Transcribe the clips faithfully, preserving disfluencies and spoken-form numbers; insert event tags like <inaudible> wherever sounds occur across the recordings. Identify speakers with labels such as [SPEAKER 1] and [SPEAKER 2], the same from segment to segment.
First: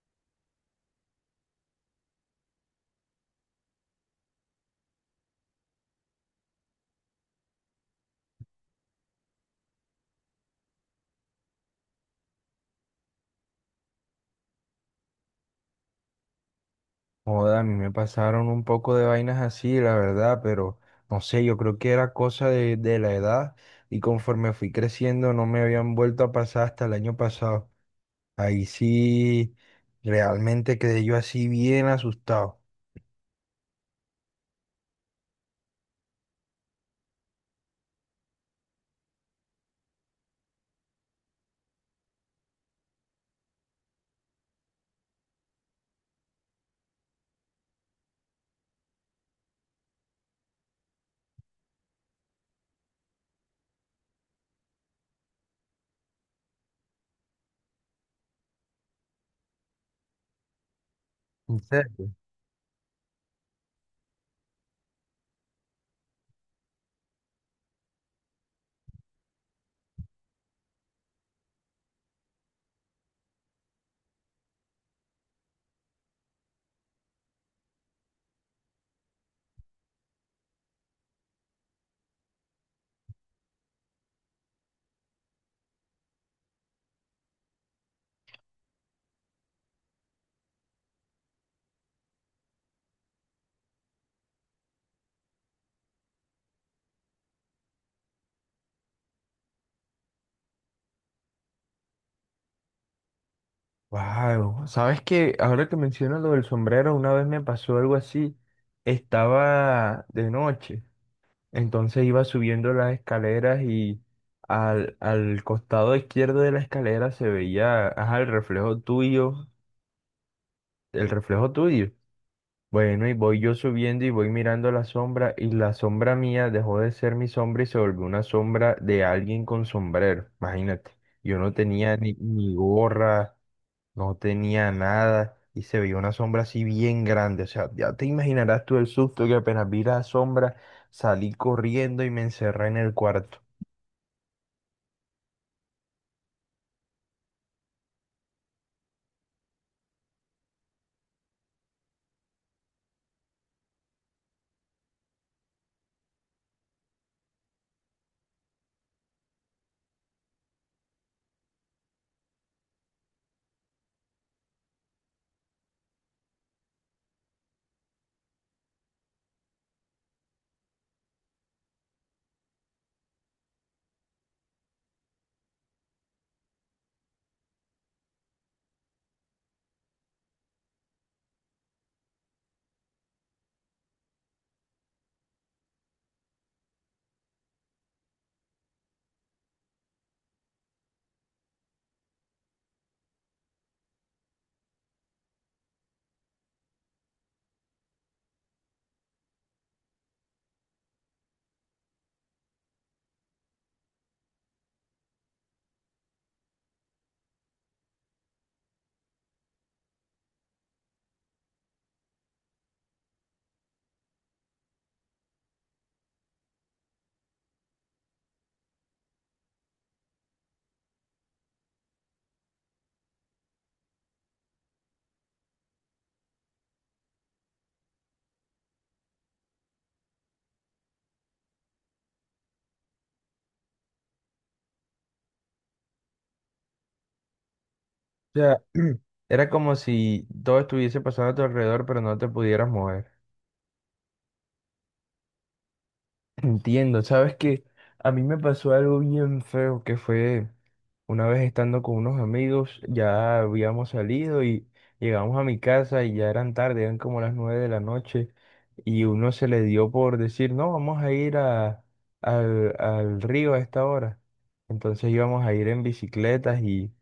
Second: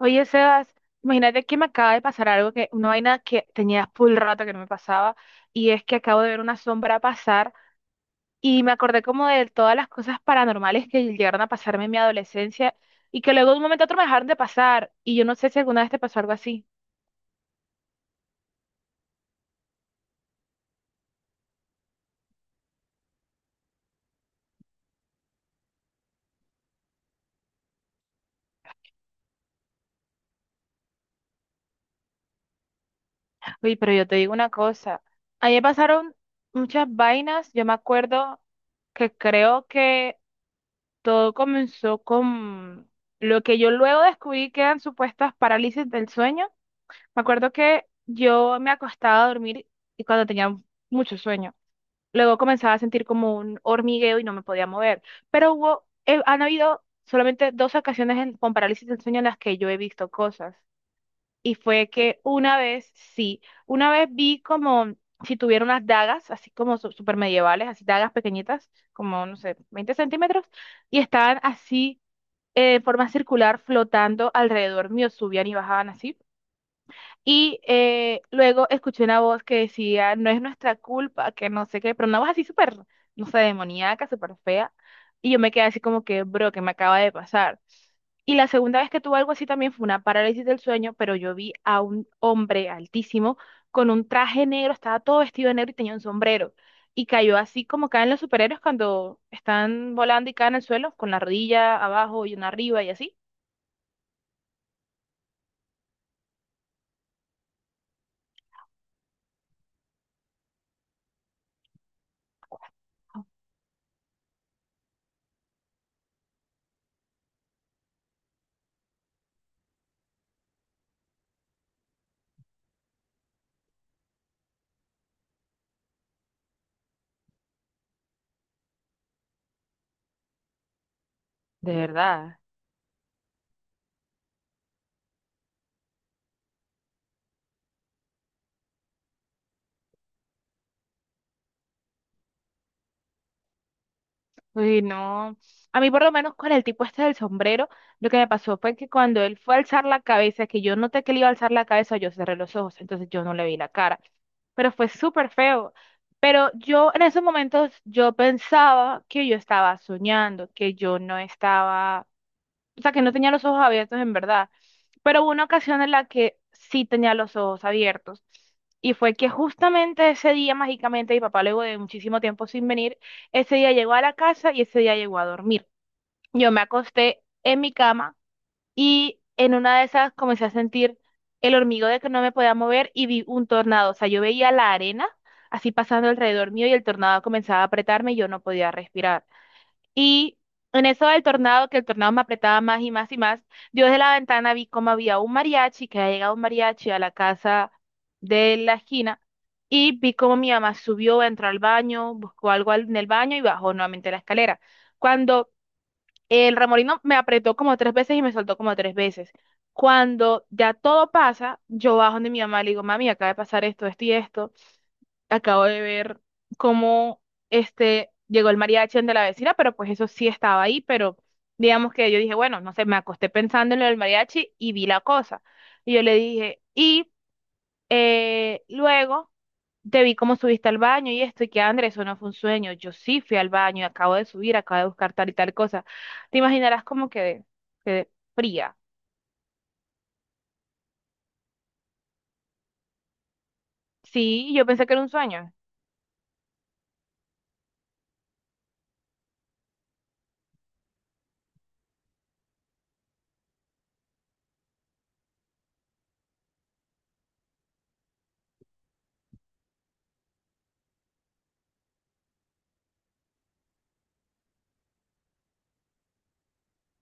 [SPEAKER 1] Oye, Sebas, imagínate que me acaba de pasar algo que una vaina que tenía full rato que no me pasaba, y es que acabo de ver una sombra pasar y me acordé como de todas las cosas paranormales que llegaron a pasarme en mi adolescencia y que luego de un momento a otro me dejaron de pasar, y yo no sé si alguna vez te pasó algo así.
[SPEAKER 2] Joda, a mí me pasaron un poco de vainas así, la verdad, pero no sé, yo creo que era cosa de, de la edad y conforme fui creciendo no me habían vuelto a pasar hasta el año pasado. Ahí sí, realmente quedé yo así bien asustado.
[SPEAKER 1] Oye, pero yo te digo una cosa, a mí me pasaron muchas vainas. Yo me acuerdo que creo que todo comenzó con lo que yo luego descubrí que eran supuestas parálisis del sueño. Me acuerdo que yo me acostaba a dormir y cuando tenía mucho sueño, luego comenzaba a sentir como un hormigueo y no me podía mover. Pero hubo, eh, han habido solamente dos ocasiones en- con parálisis del sueño en las que yo he visto cosas. Y
[SPEAKER 2] ¿En
[SPEAKER 1] fue
[SPEAKER 2] serio?
[SPEAKER 1] que una vez, sí, una vez vi como si tuviera unas dagas, así como su- super medievales, así dagas pequeñitas, como, no sé, veinte centímetros, y estaban así, eh, en forma circular flotando alrededor mío, subían y bajaban así. Y eh, luego escuché una voz que decía, no es nuestra culpa, que no sé qué, pero una voz así súper, no sé, demoníaca, súper fea. Y yo me quedé así como que, bro, ¿qué me acaba de pasar? Y la segunda vez que tuve algo así también fue una parálisis del sueño, pero yo vi a un hombre altísimo con un traje negro, estaba todo vestido de negro y tenía un sombrero. Y cayó así como caen los superhéroes cuando están volando y caen al suelo, con la rodilla abajo y una arriba y así.
[SPEAKER 2] Wow, sabes que ahora que mencionas lo del sombrero, una vez me pasó algo así. Estaba de noche. Entonces iba subiendo las escaleras y al, al costado izquierdo de la escalera se veía, ajá, el reflejo tuyo, el reflejo tuyo. Bueno, y voy yo subiendo y voy mirando la sombra y la sombra mía dejó de ser mi sombra y se volvió una sombra de alguien con sombrero. Imagínate, yo no
[SPEAKER 1] De
[SPEAKER 2] tenía ni,
[SPEAKER 1] verdad.
[SPEAKER 2] ni gorra, no tenía nada y se veía una sombra así bien grande. O sea, ya te imaginarás tú el susto que apenas vi la sombra salí corriendo y me encerré en el cuarto.
[SPEAKER 1] Uy, no. A mí por lo menos con el tipo este del sombrero, lo que me pasó fue que cuando él fue a alzar la cabeza, que yo noté que le iba a alzar la cabeza, yo cerré los ojos, entonces yo no le vi la cara, pero fue súper feo. Pero yo en esos momentos yo pensaba que yo estaba soñando, que yo no estaba, o sea, que no tenía los ojos abiertos en verdad. Pero hubo una ocasión en la que sí tenía los ojos abiertos. Y fue que justamente ese día, mágicamente, mi papá, luego de muchísimo tiempo sin venir, ese día llegó a la casa y ese día llegó a dormir. Yo me acosté en mi cama y en una de esas comencé a sentir el hormigueo de que no me podía mover y vi un tornado. O sea, yo veía la arena así pasando alrededor mío y el tornado comenzaba a apretarme y yo no podía respirar. Y en eso del tornado, que el tornado me apretaba más y más y más, yo desde la ventana vi cómo había un mariachi, que había llegado un mariachi a la casa de la esquina, y vi cómo mi mamá subió, entró al baño, buscó algo al- en el baño y bajó nuevamente la escalera. Cuando el remolino me apretó como tres veces y me soltó como tres veces. Cuando ya todo pasa, yo bajo donde mi mamá y le digo, mami, acaba de pasar esto, esto y esto, acabo de ver cómo este llegó el mariachi de la vecina, pero pues eso sí estaba ahí, pero digamos que yo dije, bueno, no sé, me acosté pensando en lo del mariachi y vi la cosa. Y yo le dije, y eh, luego te vi cómo subiste al baño y esto, y que Andrés, eso no fue un sueño, yo sí fui al baño, acabo de subir, acabo de buscar tal y tal cosa. Te imaginarás cómo quedé, quedé
[SPEAKER 2] O sea,
[SPEAKER 1] fría.
[SPEAKER 2] <clears throat> era como si todo estuviese pasando a tu alrededor, pero no te pudieras mover.
[SPEAKER 1] Sí, yo pensé que era un sueño,
[SPEAKER 2] <clears throat> Entiendo, sabes que a mí me pasó algo bien feo que fue una vez estando con unos amigos, ya habíamos salido y llegamos a mi casa y ya eran tarde, eran como las nueve de la noche y uno se le dio por decir, no, vamos a ir a, al, al río a esta hora. Entonces íbamos a ir en bicicletas. y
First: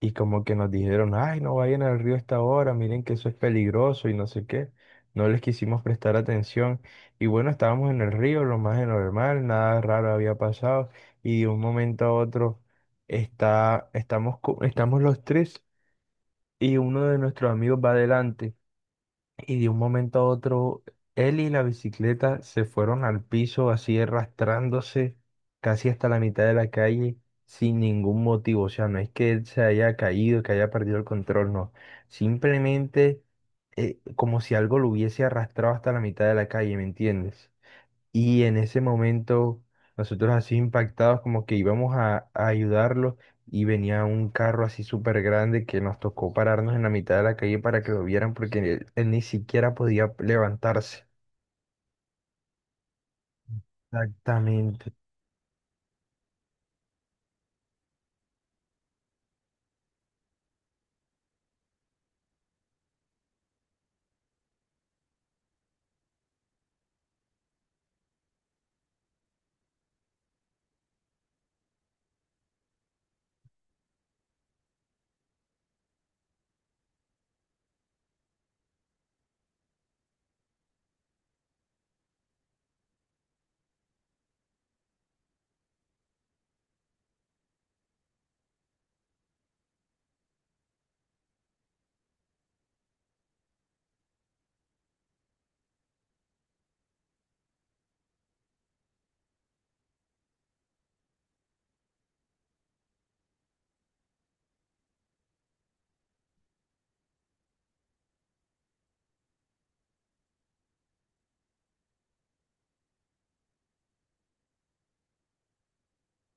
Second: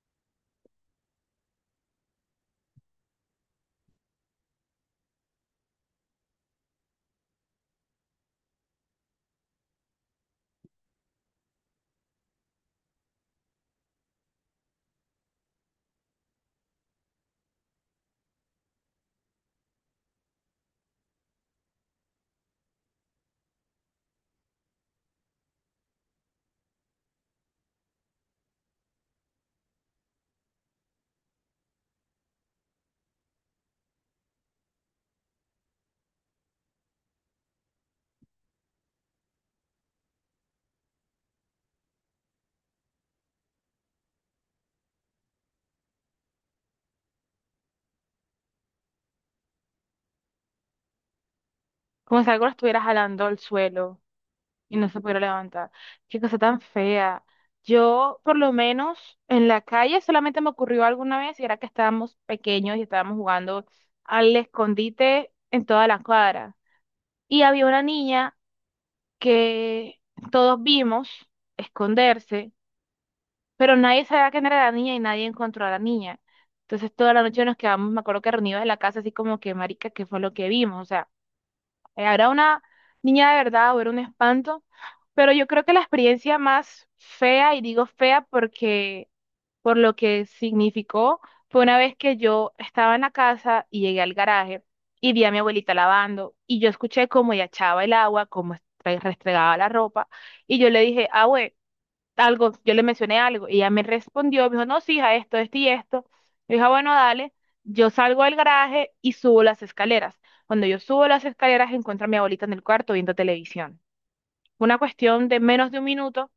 [SPEAKER 2] Y como que nos dijeron, ay, no vayan al río a esta hora, miren que eso es peligroso y no sé qué. No les quisimos prestar atención. Y bueno, estábamos en el río, lo más de normal, nada raro había pasado. Y de un momento a otro está, estamos, co- estamos los tres y uno de nuestros amigos va adelante y de un momento a otro él y la bicicleta se fueron al piso así arrastrándose casi hasta la mitad de la calle sin ningún motivo. O sea, no es que él se haya caído, que haya perdido el control, no. Simplemente eh, como si algo lo hubiese arrastrado hasta la mitad de la calle, ¿me entiendes? Y en ese momento, nosotros así impactados, como que íbamos a, a ayudarlos y venía un carro así súper grande que nos tocó pararnos en la mitad de la calle para que lo vieran porque él, él ni siquiera podía levantarse.
[SPEAKER 1] como si algo lo estuviera jalando al suelo. Y no
[SPEAKER 2] Exactamente.
[SPEAKER 1] se pudiera levantar. Qué cosa tan fea. Yo, por lo menos, en la calle solamente me ocurrió alguna vez y era que estábamos pequeños y estábamos jugando al escondite en toda la cuadra. Y había una niña que todos vimos esconderse, pero nadie sabía quién era la niña y nadie encontró a la niña. Entonces toda la noche nos quedamos, me acuerdo que reunidos en la casa, así como que, marica, ¿qué fue lo que vimos? O sea, eh, ¿era una niña de verdad o era un espanto? Pero yo creo que la experiencia más fea, y digo fea porque por lo que significó, fue una vez que yo estaba en la casa y llegué al garaje y vi a mi abuelita lavando y yo escuché cómo ella echaba el agua, cómo estre- restregaba la ropa, y yo le dije, abue, algo, yo le mencioné algo y ella me respondió, me dijo, no, sí, hija, esto, esto y esto. Yo dije, "Ah, bueno, dale", yo salgo del garaje y subo las escaleras. Cuando yo subo las escaleras, encuentro a mi abuelita en el cuarto viendo televisión. Fue una cuestión de menos de un minuto,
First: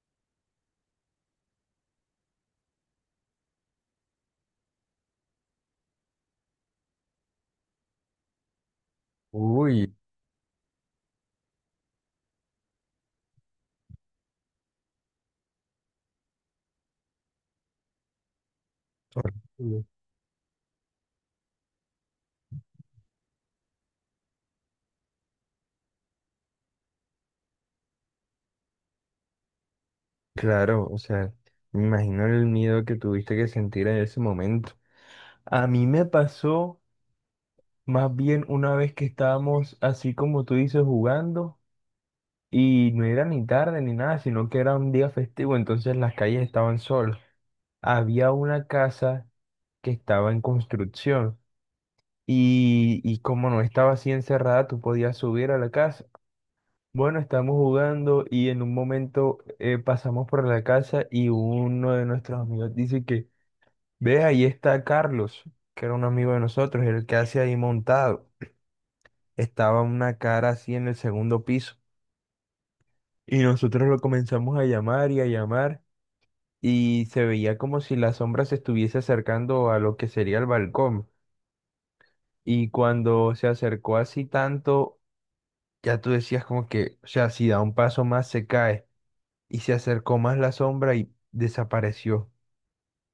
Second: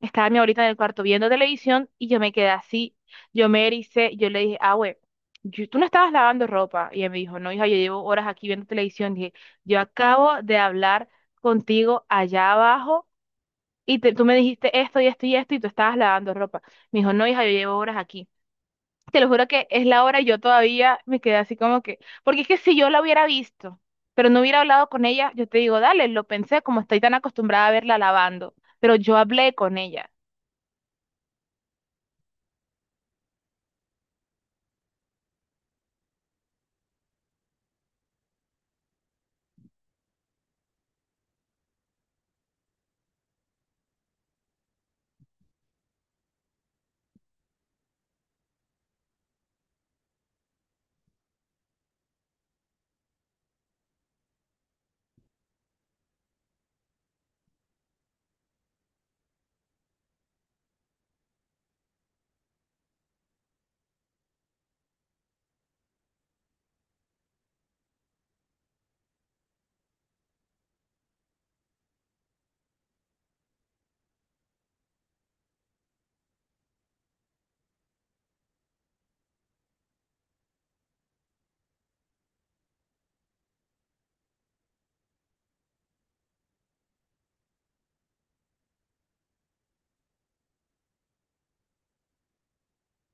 [SPEAKER 1] estaba mi abuelita en el cuarto viendo televisión y yo me quedé así, yo me ericé, yo le dije, ah, güey, yo- tú no estabas lavando ropa. Y ella me dijo, no, hija, yo llevo horas aquí viendo televisión. Dije, yo
[SPEAKER 2] Uy,
[SPEAKER 1] acabo de hablar contigo allá abajo y te- tú me dijiste esto y esto y esto y tú estabas lavando ropa. Me dijo, no, hija, yo llevo horas aquí. Te lo juro que
[SPEAKER 2] horrible.
[SPEAKER 1] es la hora y yo todavía me quedé así como que, porque es que si yo la hubiera visto, pero no hubiera hablado con ella, yo te digo, dale, lo pensé, como estoy tan acostumbrada a verla lavando, pero yo hablé con ella,
[SPEAKER 2] Claro, o sea, me imagino el miedo que tuviste que sentir en ese momento. A mí me pasó más bien una vez que estábamos así como tú dices jugando. Y no era ni tarde ni nada, sino que era un día festivo, entonces las calles estaban solas. Había una casa que estaba en construcción y, y como no estaba así encerrada, tú podías subir a la casa. Bueno, estábamos jugando y en un momento eh, pasamos por la casa y uno de nuestros amigos dice que, ve, ahí está Carlos, que era un amigo de nosotros, el que hace ahí montado. Estaba una cara así en el segundo piso y nosotros lo comenzamos a llamar y a llamar, y se veía como si la sombra se estuviese acercando a lo que sería el balcón. Y cuando se acercó así tanto, ya tú decías como que, o sea, si da un paso más se cae. Y se acercó más la sombra y desapareció.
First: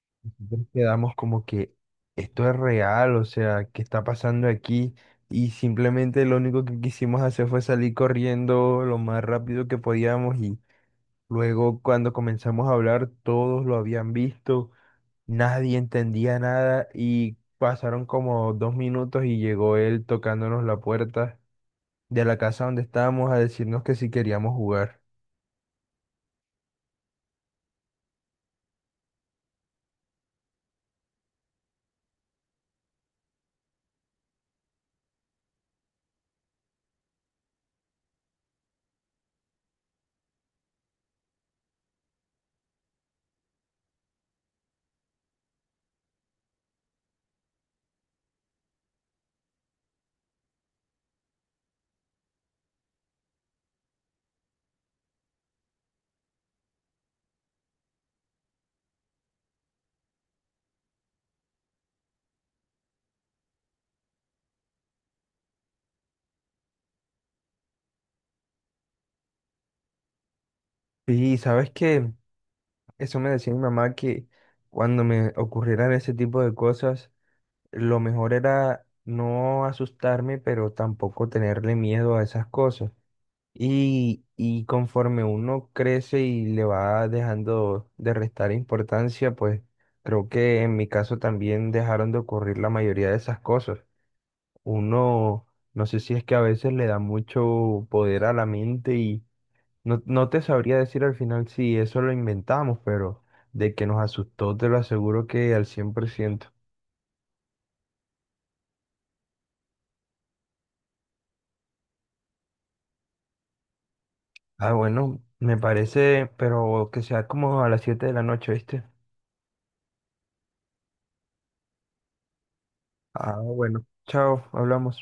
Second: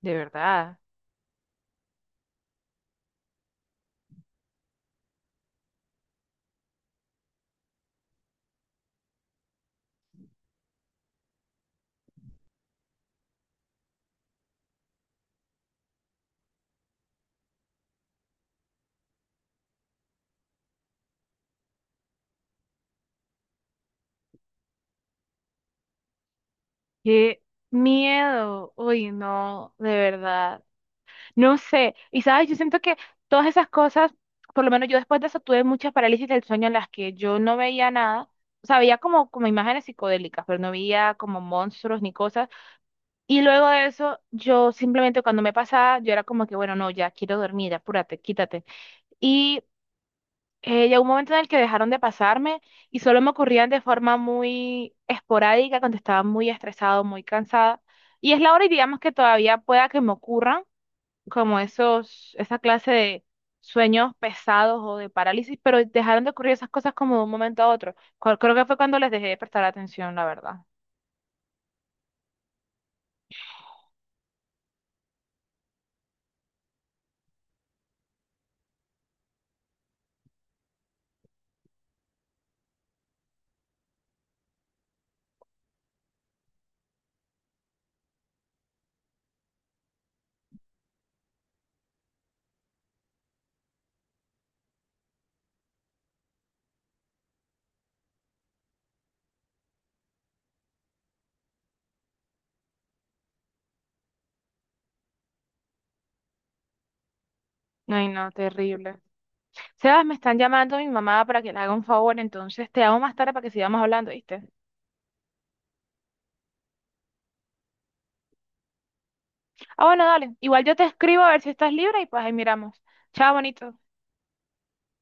[SPEAKER 1] de
[SPEAKER 2] Nosotros
[SPEAKER 1] verdad.
[SPEAKER 2] quedamos como que esto es real, o sea, ¿qué está pasando aquí? Y simplemente lo único que quisimos hacer fue salir corriendo lo más rápido que podíamos, y luego cuando comenzamos a hablar todos lo habían visto. Nadie entendía nada y pasaron como dos minutos y llegó él tocándonos la puerta de la casa donde estábamos a decirnos que si queríamos jugar.
[SPEAKER 1] Qué miedo, uy, no, de verdad. No sé, y sabes, yo siento que todas esas cosas, por lo menos yo después de eso tuve muchas parálisis del sueño en las que yo no veía nada, o sea, veía como, como imágenes psicodélicas, pero no veía como monstruos ni cosas. Y luego de eso, yo simplemente cuando me pasaba, yo era como que, bueno, no, ya quiero dormir, apúrate, quítate. Y eh, llegó un momento en el que dejaron de pasarme y solo me ocurrían de forma muy esporádica, cuando estaba muy estresado, muy cansada. Y es la hora y digamos que todavía pueda que me ocurran como esos, esa clase de sueños pesados o de parálisis, pero dejaron de ocurrir esas cosas como de un momento a otro. Cu- Creo que fue cuando les dejé de prestar atención, la verdad.
[SPEAKER 2] Y sabes que eso me decía mi mamá que cuando me ocurrieran ese tipo de cosas, lo mejor era no asustarme, pero tampoco tenerle miedo a esas cosas. Y, y conforme uno crece y le va dejando de restar importancia, pues creo que en mi caso también dejaron de ocurrir la mayoría de esas cosas. Uno, no sé si es que a veces le da mucho poder a la mente y no, no te sabría decir al final si eso lo inventamos, pero de que nos asustó, te lo aseguro que al cien por ciento.
[SPEAKER 1] Ay, no, terrible. Sebas, me están llamando mi mamá para que le haga un favor, entonces te llamo más tarde para que sigamos hablando, ¿viste?
[SPEAKER 2] Ah, bueno, me parece, pero que sea como a las siete de la noche, ¿viste?
[SPEAKER 1] Ah, bueno, dale. Igual yo te escribo a ver si estás libre y pues ahí miramos. Chao,
[SPEAKER 2] Ah,
[SPEAKER 1] bonito.
[SPEAKER 2] bueno, chao, hablamos.